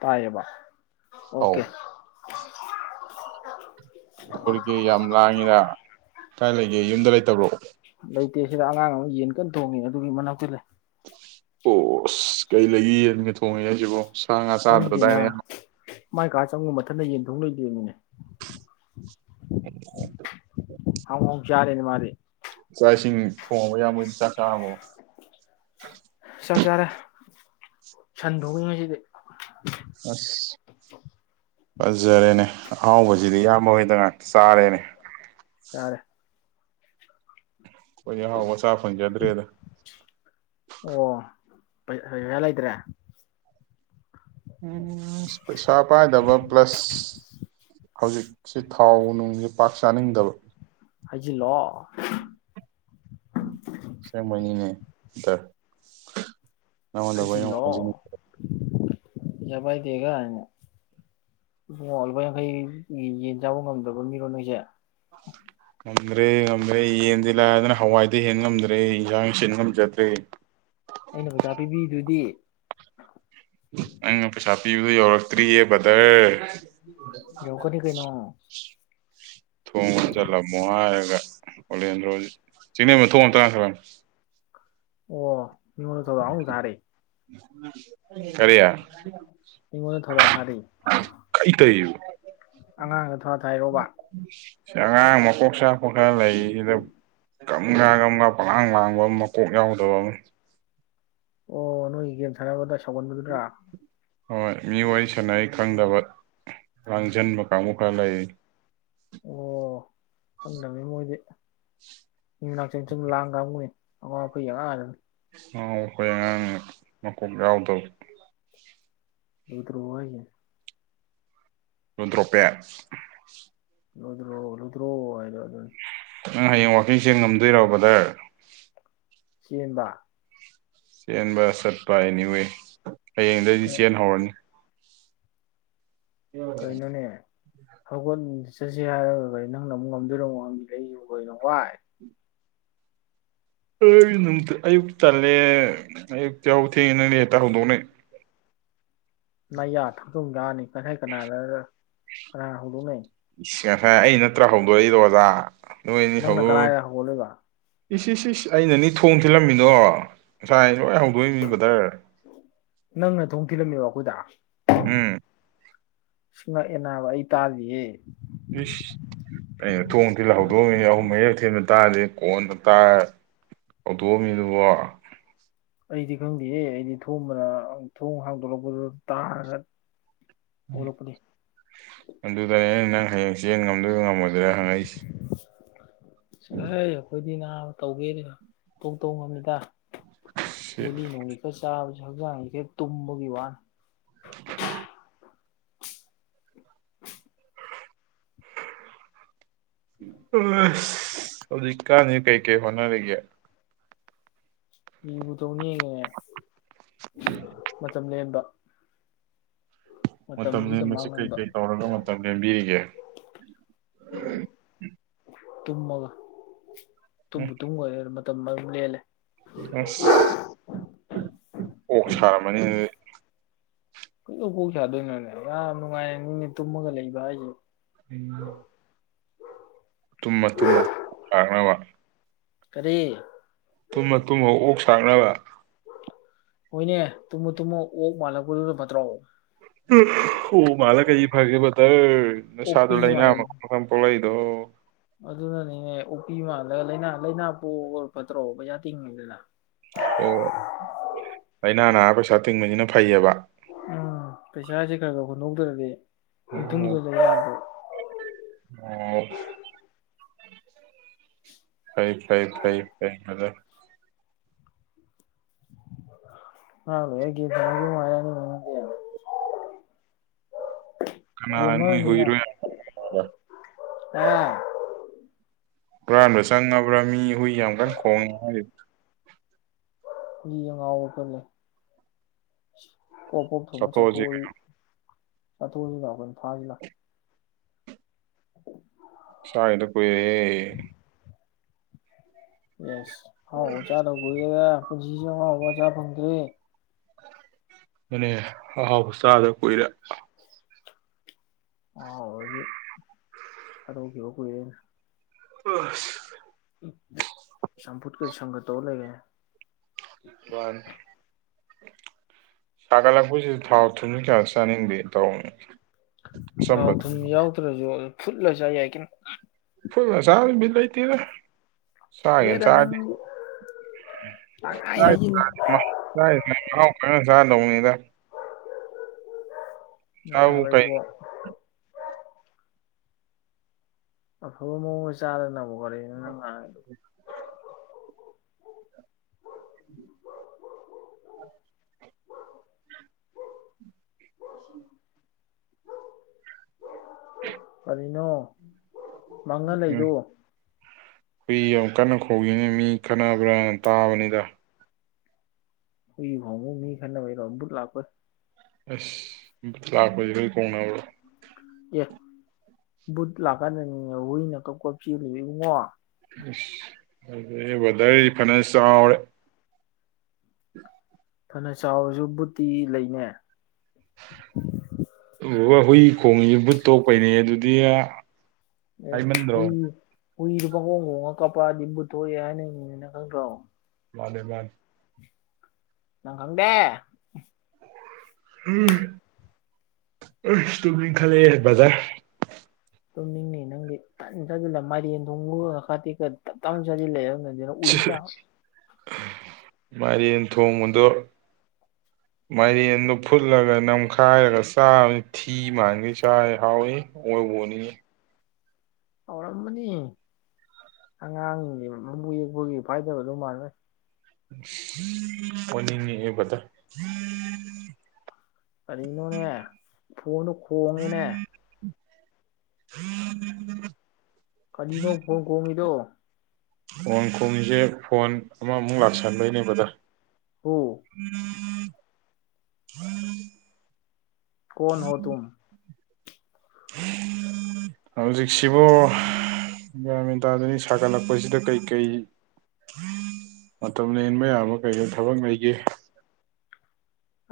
ꯇꯥꯏꯌꯦꯕ ꯑꯧ ꯑꯣꯀꯦ [unintelligible] ꯑꯩꯈꯣꯏꯒꯤ ꯌꯥꯝ ꯂꯥꯡꯉꯤꯔ ꯀꯥꯏ ꯂꯩꯒꯦ ꯌꯨꯝꯗ ꯂꯩꯇꯕ꯭ꯔꯣ ꯇꯦꯁꯤꯗ ꯑꯉꯥꯡ ꯑꯃ ꯌꯦꯟ ꯀꯟꯅ ꯊꯣꯡꯉꯤ ꯑꯗꯨꯒꯤ ꯃꯅꯥꯛꯇ ꯂꯩ ꯑꯣꯁ ꯀꯩ ꯂꯩꯒ ꯌꯦꯟꯒ ꯊꯣꯡꯉꯦ ꯍꯥꯏꯖꯤꯕꯣ ꯁꯥ ꯉꯥ ꯈꯪꯗꯦꯅ ꯆꯥꯗ꯭ꯔꯗꯥꯏꯅꯦ ꯃꯥꯏ ꯀꯥ ꯆꯪꯉꯨ ꯃꯊꯟꯗ ꯌꯦꯟꯊꯣꯛ ꯂꯩꯗꯕ ꯃꯤꯅꯦ [inaudible] ꯍꯥꯎ ꯍꯥꯎꯅ ꯆꯥꯔꯦꯅꯤ ꯃꯥꯗꯤ ꯆꯥꯛ ꯏꯁꯤꯡ ꯊꯣꯡꯉꯕ ꯏꯌꯥꯝꯕ ꯍꯣꯏ ꯆꯥꯛ ꯆꯥꯔꯕꯣ ꯆꯥꯛ ꯆꯥꯔꯦ ꯁꯟ ꯊꯣꯡꯉꯤ ꯉꯁꯤꯗꯤ ꯑꯁ ꯐꯖꯔꯦꯅꯦ ꯑꯍꯥꯎꯕꯁꯤꯗꯤ ꯏꯌꯥꯝꯕ ꯍꯣꯏꯗ ꯉꯥꯛꯇ ꯆꯥꯔꯦꯅꯦ ꯆꯥꯔꯦ ꯑꯩꯈꯣꯏ ꯑꯍꯥꯎꯕꯒ ꯆꯥ ꯐꯪꯖꯗ꯭ꯔꯦꯗ ꯑꯣ ꯄꯩꯁꯥ ꯂꯩꯇ꯭ꯔꯦ ꯎꯝ ꯄꯩꯁꯥ ꯄꯥꯏꯗꯕ ꯄ꯭ꯂꯁ ꯍꯧꯖꯤꯛꯁꯦ ꯊꯥꯎ ꯅꯨꯡꯖꯦ ꯄꯥꯛ ꯆꯥꯅꯤꯡꯗꯕ ꯍꯥꯏꯖꯤꯜꯂꯣ [unintelligible] ꯅꯉꯣꯟꯗꯕꯨ ꯑꯩꯅ ꯑꯃꯨꯛ ꯍꯥꯏꯖꯤꯟ ꯏꯕꯥꯏꯗꯦꯒꯅ ꯂꯨꯄꯥ ꯌꯥꯡꯈꯩ ꯌꯦꯟ ꯆꯥꯕ ꯉꯝꯗꯕ ꯃꯤꯔꯣ ꯅꯣꯏꯁꯦ ꯉꯝꯗ꯭ꯔꯦ ꯉꯝꯗ꯭ꯔꯦ ꯌꯦꯟꯗꯤ ꯂꯥꯏꯔꯗꯅ ꯍꯋꯥꯏꯗꯩ ꯍꯦꯟꯉꯝꯗ꯭ꯔꯦ ꯏꯟꯖꯥꯡ ꯁꯤꯟ ꯉꯝꯖꯗ꯭ꯔꯦ ꯑꯩꯅ ꯄꯩꯁꯥ ꯄꯤꯕꯤꯗꯨꯗꯤ ꯅꯪꯅ ꯄꯩꯁꯥ ꯄꯤꯕ ꯌꯧꯔꯛꯇ꯭ꯔꯤꯌꯦ ꯕ꯭ꯔꯗꯔ ꯌꯧꯔꯛꯀꯅꯤ ꯀꯩꯅꯣ ꯊꯣꯡ ꯂꯣꯟꯖꯤꯜꯂꯝꯃꯣ ꯍꯥꯏꯔꯒ ꯑꯣꯂꯦꯟꯗ꯭ꯔꯣꯖꯤ ꯆꯤꯡꯂꯦꯝꯕꯥ ꯊꯣꯡ ꯑꯝꯇ ꯉꯥꯁꯤꯜꯂꯝꯃꯣ ꯑꯣ ꯃꯤꯉꯣꯟꯗ ꯊꯧꯗꯥꯡ ꯑꯃꯨꯛ ꯊꯥꯔꯤ ꯀꯔꯤ ꯃꯤꯉꯣꯟꯗ ꯊꯧꯗꯥꯡ ꯊꯥꯔꯤ ꯀꯩ ꯇꯧꯋꯤꯖꯤꯕꯣ ꯑꯉꯥꯡꯗ ꯊꯧꯗꯥꯡ ꯊꯥꯏꯔꯣꯕ ꯁꯤ ꯑꯉꯥꯡ ꯃꯀꯣꯛ ꯆꯥꯛꯄ ꯈꯔ ꯂꯩ ꯁꯤꯗ ꯒꯝꯒꯥ ꯒꯝꯒꯥ ꯄꯂꯥꯡ ꯂꯥꯡ ꯃꯀꯣꯛ ꯌꯥꯎꯗꯕ ꯑꯃ ꯑꯣ ꯅꯣꯏꯒꯤ ꯒꯦꯝ ꯁꯥꯟꯅꯕꯗ ꯁꯧꯒꯟꯕꯗꯨꯔꯥ ꯍꯣꯏ ꯃꯤ ꯋꯥꯔꯤ ꯁꯅꯔꯤ ꯈꯪꯗꯕ ꯂꯥꯡꯖꯤꯟꯕ ꯀꯥꯡꯕꯨ ꯈꯔ ꯂꯩ ꯑꯣ ꯈꯪꯗꯝꯅꯤ ꯃꯣꯏꯗꯤ ꯃꯤ ꯃꯅꯥꯛ ꯆꯪ ꯆꯪ ꯂꯥꯡ ꯀꯥꯡꯕꯨꯅꯤ ꯑꯉꯥꯎ ꯑ ꯐꯩ ꯑꯉꯥꯡ ꯉꯥꯛꯇꯅꯤ ꯑꯉꯥꯎ ꯑ ꯐꯩ ꯑꯉꯥꯡꯅꯦ ꯃꯀꯣꯛ ꯌꯥꯎꯗꯕ ꯎꯗ꯭ꯔꯣ ꯍꯥꯏꯖꯤꯅꯦ ꯂꯨꯗ꯭ꯔꯣꯄꯦ ꯂꯨꯗ꯭ꯔꯣ ꯂꯨꯗ꯭ꯔꯣ ꯍꯥꯏꯗꯣ ꯑꯗꯨꯅꯤ ꯅꯪ ꯍꯌꯦꯡ ꯋꯥꯜꯀꯤꯡ ꯆꯦꯟ ꯉꯝꯗꯣꯏꯔꯣ ꯕ꯭ꯔꯗꯔ ꯆꯦꯟꯕ ꯆꯦꯟꯕ ꯆꯠꯄ ꯑꯦꯅꯤꯋꯦ ꯍꯌꯦꯡꯗꯩꯗꯤ ꯆꯦꯟꯍꯧꯔꯅꯤ ꯀꯩꯅꯣꯅꯦ ꯍꯧꯒꯠ ꯆꯠꯁꯤ ꯍꯥꯏꯔꯒ ꯀꯩ ꯅꯪꯅ ꯑꯃꯨꯛ ꯉꯝꯗꯣꯏꯔꯣ ꯑꯃꯨꯛ ꯍꯪꯖꯤꯜꯂꯛꯏꯖꯤꯕꯣ ꯀꯩꯅꯣ ꯋꯥꯏ ꯑ ꯑꯌꯨꯛ ꯇꯜꯂꯦ ꯑꯌꯨꯛꯇ ꯌꯥꯍꯧ ꯊꯦꯡꯉꯦ ꯅꯪꯗꯤ ꯍꯦꯛꯇ ꯍꯧꯗꯣꯛꯅꯩ ꯅ ꯌꯥ ꯊ ꯑꯗꯨꯨꯝ ꯂꯑꯅꯤ ꯉꯁꯥꯏ ꯀꯅꯥꯗ ꯀꯅꯥꯅ ꯍꯧꯗꯣꯛꯅꯩ ꯏꯁ ꯉꯁꯥꯏ ꯑꯩꯅ ꯅꯠꯇ꯭ꯔ ꯍꯧꯗꯣꯛꯏꯗꯣ ꯑꯣꯖꯥ ꯅꯣꯏꯅꯤ ꯅꯪꯅ ꯍꯧꯗꯣꯛ ꯀꯗꯥꯏꯗ ꯍꯧꯒꯠꯂꯤꯕ ꯏꯁ ꯏꯁ ꯏꯁ ꯑꯩꯅꯅꯤ ꯊꯣꯡ ꯊꯤꯜꯂꯝꯃꯤꯗꯣ ꯉꯁꯥꯏ ꯂꯣꯏ ꯍꯧꯗꯣꯛꯏꯅꯤ ꯕ꯭ꯔꯗꯔ ꯅꯪꯅ ꯊꯣꯡ ꯊꯤꯜꯂꯝꯃꯤꯕ ꯎꯝ ꯉꯛꯑꯦꯅꯥꯕ ꯑꯩ ꯇꯥꯗꯦꯍꯦ ꯏꯁꯁ ꯑꯩꯅ ꯊꯣꯡ ꯊꯤꯜꯂ ꯍꯧꯗꯣꯛꯑꯝꯃꯤꯅꯤ ꯑꯍꯨꯝ ꯃꯔꯤꯔꯛ ꯊꯤꯟꯕ ꯇꯥꯔꯗꯤ ꯀꯣꯟꯅ ꯇꯥ ꯍꯧꯗꯣꯛꯑꯝꯃꯤꯗꯨꯕ ꯑꯩꯗꯤ ꯈꯪꯗꯦꯍꯦ ꯑꯩꯗꯤ ꯊꯣꯝꯕꯅ ꯊꯣꯡ ꯍꯥꯡꯗꯣꯔꯛꯄꯗꯨ ꯇꯥꯔꯒ ꯍꯧꯒꯠꯂꯛꯄꯅꯤ ꯑꯗꯨꯗꯅꯤ ꯑꯩꯅ ꯅꯪ ꯍꯌꯦꯡ ꯆꯦꯟ ꯉꯝꯗꯔꯣꯏꯅ ꯉꯝꯃꯣꯏꯗ꯭ꯔꯦ ꯍꯪꯉꯛꯏꯁꯦ ꯆꯠꯂꯍꯩ ꯅꯥꯕ ꯇꯧꯒꯦꯗꯤ ꯑꯗꯨꯝ ꯇꯣꯛ ꯇꯧ ꯉꯝꯃꯤꯗ ꯁꯤ ꯒꯨꯂꯤ ꯅꯨꯡꯂꯤ ꯈꯔ ꯆꯥꯕ ꯍꯛꯆꯥꯡꯁꯦ ꯇꯨꯝꯕꯒꯤ ꯋꯥꯅꯤ [inaudible] [inaudible] ꯑ ꯍꯧꯖꯤꯛ ꯀꯥꯟꯖꯤ ꯀꯩꯀꯩ ꯍꯣꯠꯅꯔꯤꯒꯦ ꯀꯩꯕꯨ ꯇꯧꯅꯤꯒꯦꯅꯦ ꯃꯇꯝ ꯂꯦꯟꯕ ꯃꯇꯝ ꯃꯇꯝꯁꯤꯗ ꯂꯦꯟꯕꯁꯤ ꯃꯥꯡꯍꯟꯕ ꯀꯩꯀꯩ ꯇꯧꯔꯒ ꯃꯇꯝ ꯂꯦꯝꯕꯤꯔꯤꯒꯦ [inaudible] ꯇꯨꯝꯃꯒ ꯇꯨꯝꯕꯨ ꯎꯝ ꯇꯨꯝꯒ꯭ꯔꯗꯤ ꯑꯗꯨꯝ ꯇꯨꯝꯃꯒ ꯂꯦꯜꯂꯦ ꯑꯁ ꯑꯣ ꯁꯥꯔꯝꯃꯅꯤ ꯑꯗꯨꯗꯤ ꯀꯩꯗꯧ ꯀꯣꯛ ꯁꯥꯗꯣꯏꯅꯣꯅꯦ ꯌꯥꯝ ꯅꯨꯡꯉꯥꯏꯅꯅꯤꯅꯦ ꯇꯨꯝꯃꯒ ꯂꯩꯕ ꯍꯥꯏꯁꯦ [inaudible] ꯇꯨꯝꯃ ꯇꯨꯝꯃ ꯂꯥꯛꯅꯕ ꯀꯔꯤ ꯇꯨꯝꯃ ꯇꯨꯝꯃ ꯑꯣꯛ ꯁꯥꯛꯅꯕ ꯍꯣꯏꯅꯦ ꯇꯨꯝꯃꯨ ꯇꯨꯝꯃꯨ ꯑꯣꯛ ꯃꯥꯜꯂꯛꯄꯗꯨꯅ ꯐꯠꯇ꯭ꯔꯣ [unintelligible] ꯑꯣꯛ ꯃꯥꯂ ꯀꯩ ꯐꯒꯦ ꯕꯗꯔ ꯅꯁꯥꯗꯨ ꯑꯣꯛꯄꯤ ꯂꯩꯅꯥ ꯃꯥꯜꯂꯛ ꯃꯈꯜ ꯃꯈꯜ ꯄꯣꯛꯂꯛꯏꯗꯨ [unintelligible] ꯑꯗꯨꯅꯅꯤꯅꯦ ꯑꯣꯛꯄꯤ ꯃꯥꯜꯂꯒ ꯂꯩꯅꯥ ꯂꯩꯅꯥ ꯄꯣꯛꯑꯒ ꯐꯠꯇ꯭ꯔꯣ ꯄꯩꯁꯥ ꯇꯤꯡꯉꯤꯗꯅ ꯑꯣ ꯂꯩꯅꯥ ꯅꯥꯔ ꯄꯩꯁꯥ ꯇꯤꯡꯕꯁꯤꯅ ꯐꯩꯌꯦꯕ ꯎꯝ [unintelligible] ꯈꯔ ꯈꯔ ꯍꯨꯟꯗꯣꯛꯇꯔꯗꯤ ꯑꯣ [unintelligible] ꯑꯣ [unintelligible] ꯐꯩ ꯐꯩ ꯐꯩ [unintelligible] [inaudible] [inaudible] ꯀꯅꯥ ꯅꯣꯏ ꯒꯦꯝꯃꯔꯅꯤꯅ [unintelligible] ꯑꯥ ꯍꯨꯔꯥꯟꯕ ꯆꯪꯉꯕ꯭ꯔꯥ ꯃꯤ ꯍꯨꯏ ꯌꯥꯝ ꯀꯟꯅ ꯈꯣꯡ [unintelligible] [unintelligible] ꯄꯣꯞ ꯄꯣꯞ ꯊꯣꯝꯃ ꯆꯥꯊꯣꯛꯑꯁꯤ ꯆꯥꯊꯣꯛꯑꯗꯤ [inaudible] ꯆꯥꯒꯤꯗ ꯀꯨꯏꯔꯦꯍꯦ ꯌꯦꯁ ꯑꯍꯥꯎꯕ ꯆꯥꯗ ꯀꯨꯏꯔꯦꯗ ꯄꯨꯟꯖꯤꯖꯦ ꯑꯍꯥꯎꯕꯒ ꯆꯥ ꯐꯪꯗ꯭ꯔꯦ [unintelligible] ꯑꯍꯥꯎꯕ ꯆꯥꯗ ꯀꯨꯏꯔꯦ [unintelligible] ꯑꯁ ꯆꯝꯐꯨꯠꯀ ꯁꯪꯒ ꯇꯧꯔ ꯂꯩꯔꯦ꯫ [unintelligible] ꯁꯥꯒꯠꯂꯛꯄꯁꯤꯁꯨ ꯊꯥꯎ ꯊꯨꯝꯁꯨ ꯀꯌꯥ ꯆꯥꯅꯤꯡꯗꯦ ꯇꯧꯅꯤ ꯊꯥꯎ ꯑꯆꯝꯕ ꯊꯨꯝ ꯌꯥꯎꯇꯔꯁꯨ ꯐꯨꯠꯂ ꯆꯥ ꯌꯥꯏ ꯀꯩꯅꯣ꯫ ꯐꯨꯠꯂ ꯆꯥꯕ ꯕꯤꯠ ꯂꯩꯇꯦꯗ꯫ ꯆꯥꯒꯦ ꯍꯦꯔꯥ ꯆꯥꯔꯗꯤ ꯅꯪꯕꯨ ꯄꯪꯍꯥꯏ ꯍꯥꯏꯖꯤꯜꯂꯤ [unintelligible] [unintelligible] ꯆꯥꯕꯨ ꯅꯥꯕ ꯀꯩ ꯏꯕꯣ꯫ ꯑꯐꯕ ꯃꯑꯣꯡꯗ ꯆꯥꯗꯅꯕꯨ [unintelligible] [unintelligible] [unintelligible] ꯃꯪꯉ ꯎꯝ ꯂꯩꯗꯣ ꯍꯨꯏ ꯌꯥꯝ ꯀꯟꯅ ꯈꯣꯡꯏꯅꯦ ꯃꯤ ꯈꯠꯅꯕ꯭ꯔꯥ ꯇꯥꯕꯅꯤꯗ ꯍꯨꯏ ꯍꯣꯡꯉ [inaudible] [unintelligible] ꯃꯤ ꯈꯠꯅꯕꯩ ꯔꯣꯝ [unintelligible] ꯕꯨꯠ ꯂꯥꯛꯄꯩ ꯑꯁ ꯂꯥꯛꯄꯁꯦ [unintelligible] ꯑꯦ ꯕꯨꯠ ꯂꯥꯛꯀꯥꯟꯗꯅꯤꯅꯦ ꯍꯨꯏꯅ ꯀꯞ ꯀꯞ ꯆꯦꯜꯂꯤꯖꯦ ꯏꯕꯨꯡꯉꯣ [unintelligible] ꯕꯔꯗꯔ ꯐꯅꯥ ꯆꯥꯎꯔꯦ꯫ [inaudible] ꯐꯅ ꯆꯥꯎꯔꯁꯨ ꯕꯨꯠꯇꯤ ꯂꯩꯅꯦ꯫ ꯑꯗꯨꯒ ꯍꯨꯏ ꯈꯣꯡꯉꯤꯁꯤꯦ ꯕꯨꯠ ꯊꯣꯛꯄꯩꯅꯦ ꯑꯗꯨꯗꯤ ꯍꯥꯏꯃꯟꯗ꯭ꯔꯣ [inaudible] ꯍꯨꯏꯗꯣ ꯄꯈꯣꯡ ꯈꯣꯡꯉ ꯀꯞꯄꯛꯑꯥꯗꯤ ꯕꯨꯠꯊꯣꯛꯑꯦ ꯍꯥꯏꯅꯩꯅꯤꯅ ꯅꯪ ꯈꯪꯗꯔꯣ꯫ ꯃꯥꯅꯦ ꯃꯥꯅꯦ꯫ ꯅꯪ ꯈꯪꯗꯦ꯫ ꯎ ꯏꯁ ꯇꯨꯝꯅꯤꯪꯈꯠꯂꯛꯑꯦ ꯕꯔꯗꯔ ꯇꯨꯝꯅꯤꯡꯅꯤ ꯅꯪꯗꯤ ꯇꯟ ꯆꯜꯂꯒ ꯃꯥꯏꯔꯦꯟ ꯊꯣꯡꯕꯒ [unintelligible] ꯇꯞ ꯇꯥꯅ ꯆꯥꯖꯤꯜꯂꯌꯥ [unintelligible] ꯃꯥꯏꯔꯦꯟ ꯊꯣꯡꯕꯗꯣ ꯃꯥꯏꯔꯦꯟꯗꯣ ꯐꯨꯠꯂꯒ ꯅꯝꯈꯥꯏꯔꯒ ꯆꯥꯕꯅꯤ ꯊꯤ ꯃꯥꯟꯒꯩ ꯆꯕꯅꯤꯍꯥꯎꯏ ꯑꯣꯕꯨ ꯑꯣꯅꯤꯪꯉꯦ ꯍꯧꯧꯔꯝꯃꯅꯤ ꯑꯉꯥꯡꯒꯤ ꯃꯕꯨ ꯌꯦꯛꯄꯒꯤ ꯐꯥꯏꯗꯕꯗꯨ ꯃꯥꯟꯒꯩ ꯑꯣꯅꯤꯡꯏ ꯍꯦ ꯕꯔꯗꯔ ꯀꯔꯤꯅꯣꯅꯦ ꯐꯣꯟꯗꯣ ꯈꯣꯡꯉꯦꯅꯦ [inaudible] ꯀꯔꯤꯅꯣ ꯐꯣꯟ ꯈꯣꯪꯉꯤꯗꯣ ꯐꯣꯟ ꯈꯣꯡꯏꯖꯦ ꯐꯣꯟ ꯑꯃꯃꯨꯛ ꯂꯥꯛꯁꯟꯕꯩꯅꯦ ꯕ꯭ꯔꯗ꯭ꯔ꯫ [inaudible] [inaudible] ꯍꯨ ꯀꯣꯟ ꯍꯣ ꯇꯨꯝ ꯍꯧꯖꯤꯛꯁꯤꯕꯨ ꯒꯌ꯭ꯥꯟꯃꯦꯟ ꯇꯥꯗꯅꯦ ꯁꯥꯒꯠꯂꯛꯄꯁꯤꯗ ꯀꯩꯀꯩ ꯃꯇꯝ ꯂꯦꯟꯕ ꯌꯥꯕ ꯀꯩ ꯊꯕꯛ ꯂꯩꯒꯦ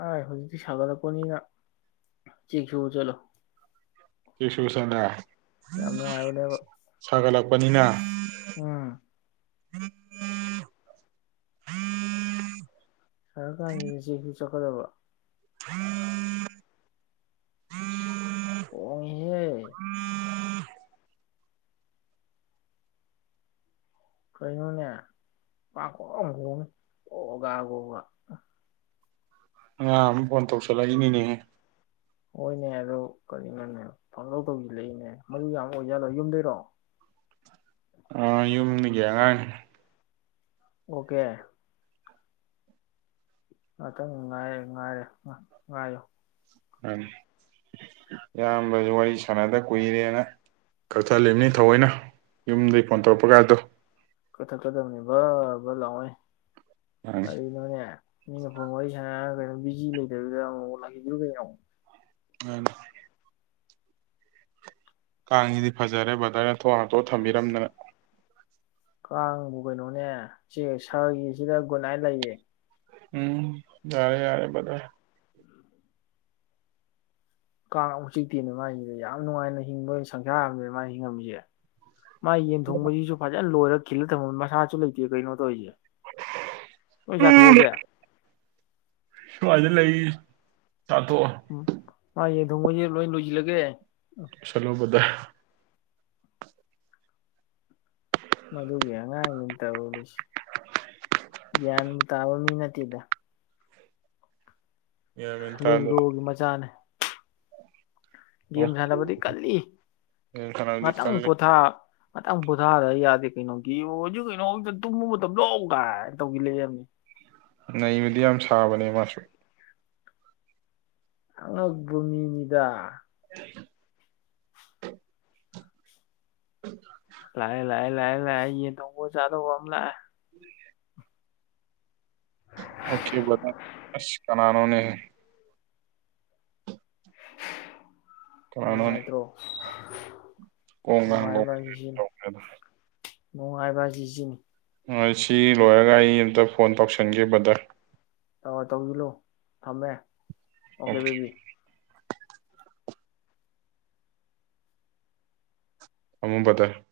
ꯑ ꯍꯧꯖꯤꯛꯇꯤ ꯁꯒꯠꯂꯛꯄꯅꯤꯅꯥ ꯆꯦꯛꯁꯨꯕ ꯆꯠꯂꯣ ꯆꯦꯛ ꯁꯨꯕ ꯆꯠꯂꯦ ꯌꯥꯝ ꯅꯨꯡꯉꯥꯏꯕꯥꯅꯦꯕꯥ ꯄꯅꯤꯅ [inaudible] ꯁꯥꯔ ꯀꯟꯖꯤꯗ ꯆꯦꯛꯁꯨ ꯆꯠꯀꯥꯗꯕ [inaudible] [inaudible] [inaudible] ꯀꯩꯅꯣꯅꯦ ꯄꯈ‌ꯣꯡ ꯈꯣꯡꯏ ꯒꯣꯒꯥ ꯒꯣꯒꯥ ꯑꯉꯥꯡ ꯑꯃ ꯐꯣꯟ ꯇꯧꯁꯜꯂꯛꯏꯃꯤꯅꯦꯍꯦ ꯍꯣꯏꯅꯦ ꯑꯗꯨꯗ ꯀꯔꯤꯅꯣꯅꯦ ꯄꯪꯗꯧ ꯇꯧꯁꯤꯂꯛꯏꯅꯦ ꯃꯔꯨ ꯌꯥꯝ ꯑꯣꯏꯖꯥꯠꯂꯣ ꯌꯨꯝꯗꯩꯔꯣ ꯑꯥ ꯌꯨꯝꯒꯤ ꯑꯉꯥꯡꯅꯦ ꯑꯣꯀꯦ ꯉꯥꯇꯪ ꯉꯥꯏꯔ‌ꯦ ꯉꯥꯏꯔꯦ [unintelligible] ꯉ ꯉꯥꯏꯑꯣ ꯃꯅꯤ ꯏꯌꯥꯝꯕꯁꯨ ꯋꯥꯔꯤ ꯁꯥꯟꯅꯗ ꯀꯨꯏꯔꯦꯅ ꯀꯛꯊꯠꯂꯤꯝꯅꯤ ꯊꯑꯣꯏꯅ ꯌꯨꯝꯗꯒꯤ ꯐꯣꯟ ꯇꯧꯔꯛꯄ ꯒꯥꯗꯣ ꯀꯊꯛꯀꯗꯝꯅꯤ ꯕꯠ ꯕꯠ ꯂꯥꯎꯉꯩ ꯃꯥꯅꯤ ꯀꯔꯤꯅꯣꯅꯦ ꯃꯤꯅ ꯐꯣꯟ ꯋꯥꯔꯤ ꯁꯥꯟꯅꯔꯒ ꯀꯩꯅꯣ ꯕꯤꯖꯤ ꯂꯩꯇꯕꯤꯗ ꯑꯃꯨꯛ ꯂꯛꯏꯖꯤꯕꯨ ꯀꯩꯅꯣ ꯃꯥꯅ‌ꯦ ꯀꯥꯡꯖꯤꯗꯤ ꯐꯖꯔꯦ ꯕꯗꯔꯅ ꯊꯣꯡ ꯉꯥꯛꯇꯣꯛꯑ ꯊꯝꯕꯤꯔꯝꯗꯅ ꯀꯥꯡꯕꯨ ꯀꯩꯅꯣꯅꯦ ꯆꯤꯛꯑꯒ ꯁꯥꯒꯤꯖꯤꯗ ꯒꯨꯟ ꯅꯥꯏ ꯂꯩꯌꯦ ꯎꯝ ꯌꯥꯔꯦ ꯌꯥꯔꯦ ꯕꯥꯗꯔ ꯀꯥꯡ ꯑꯝꯕꯨꯛ ꯆꯤꯛꯇꯦꯅꯦ ꯃꯥꯏꯖꯤꯗꯤ ꯌꯥꯝ ꯅꯨꯡꯉꯥꯏꯅ ꯍꯤꯡꯕ ꯁꯪꯁꯥꯔꯑꯝꯗꯅꯦ ꯃꯥꯥꯏ ꯍꯤꯡꯉꯝꯃꯤꯖꯦ ꯃꯥꯏ ꯌꯦꯟ ꯊꯣꯡꯕꯖꯤꯁꯨ ꯐꯖ ꯇ ꯂꯣꯏꯔ ꯈꯤꯜꯂ ꯊꯃꯝ ꯃꯥꯁꯖꯨ ꯂꯩꯇꯦ ꯀꯩꯅꯣ ꯇꯧꯏꯖꯦ ꯑꯩ ꯂꯣꯏ ꯎꯝ ꯆꯥꯊꯣꯛꯑꯒꯦ ꯄꯜꯗ ꯂꯩ ꯆꯥꯊꯣꯛꯑꯣ ꯎꯝ ꯃꯥꯏ ꯌꯦꯟ ꯊꯣꯡꯕꯖꯦ ꯂꯣꯏ ꯂꯣꯏꯖꯤꯜꯂꯒꯦ ꯂꯣꯏꯁꯜꯂꯣ ꯕꯥꯗ ꯃꯗꯨꯒꯤ ꯑꯉꯥꯡꯗꯨꯅ ꯇꯧꯂꯤꯁꯤ ꯒ꯭ꯌꯥꯟꯕꯨ ꯇꯥꯕ ꯃꯤ ꯅꯠꯇꯦꯗ ꯒ꯭ꯌꯥꯟ ꯃꯦꯟ ꯇꯥꯗꯦ ꯂꯨꯟꯗ꯭ꯔꯣꯒꯤ ꯃꯆꯥꯅꯦ ꯒꯦꯝ ꯁꯥꯟꯅꯕꯗꯤ ꯀꯜꯂꯤ ꯐꯅꯌꯥꯝꯗꯤ ꯉꯥꯛꯇꯪ ꯀꯜꯂꯤ ꯄꯣꯊꯥ ꯉꯥꯊꯪ ꯄꯣꯊꯥꯔ ꯌꯥꯗꯦ ꯀꯩꯅꯣ ꯒꯦꯝꯕꯨ ꯑꯣꯏꯗꯤ ꯀꯩꯅꯣꯝꯇ ꯇꯨꯝꯕ ꯃꯇꯝꯂꯧ ꯀꯥꯏ ꯇꯧꯖꯤꯜꯂꯩꯑꯦꯝꯅꯤ ꯅꯩꯕꯗꯤ ꯌꯥꯝ ꯁꯥꯕꯅꯦ ꯃꯥꯁꯨ ꯑꯉꯛꯄ ꯃꯤꯅꯤꯗꯥ ꯂꯑꯦ ꯂꯑꯦ ꯂꯑꯦ ꯂꯑꯦ ꯌꯦꯟ ꯊꯣꯡꯕ ꯆꯗꯧꯕ ꯑꯝ ꯂꯑꯦ ꯑꯣꯈꯦ ꯕꯥꯗꯔ ꯑꯁ ꯀꯅꯥꯅꯣꯅꯦ ꯀꯅꯥꯅꯣꯅꯦ ꯅꯨꯡꯉꯥꯏꯇ꯭ꯔꯣ ꯀꯣꯡꯒ ꯍꯥꯡꯒꯣꯡꯒ ꯅꯨꯡꯉꯥꯏꯕꯖꯦ ꯁꯤꯅꯤ ꯇꯧꯈ꯭ꯔꯦꯗ ꯅꯨꯡꯉꯥꯏꯕꯖꯦ ꯁꯤꯅꯤ ꯎꯝ ꯉꯁꯤ ꯂꯣꯏꯔꯒ ꯑꯩ ꯑꯝꯇ ꯐꯣꯟ ꯇꯧꯁꯟꯒꯦ ꯕꯗꯔ ꯇ ꯇꯧꯖꯤꯜꯂꯨ ꯊꯝꯃꯦ ꯑꯣꯀꯦ ꯕꯦꯕꯤ ꯊꯝꯃꯨ ꯕꯗꯔ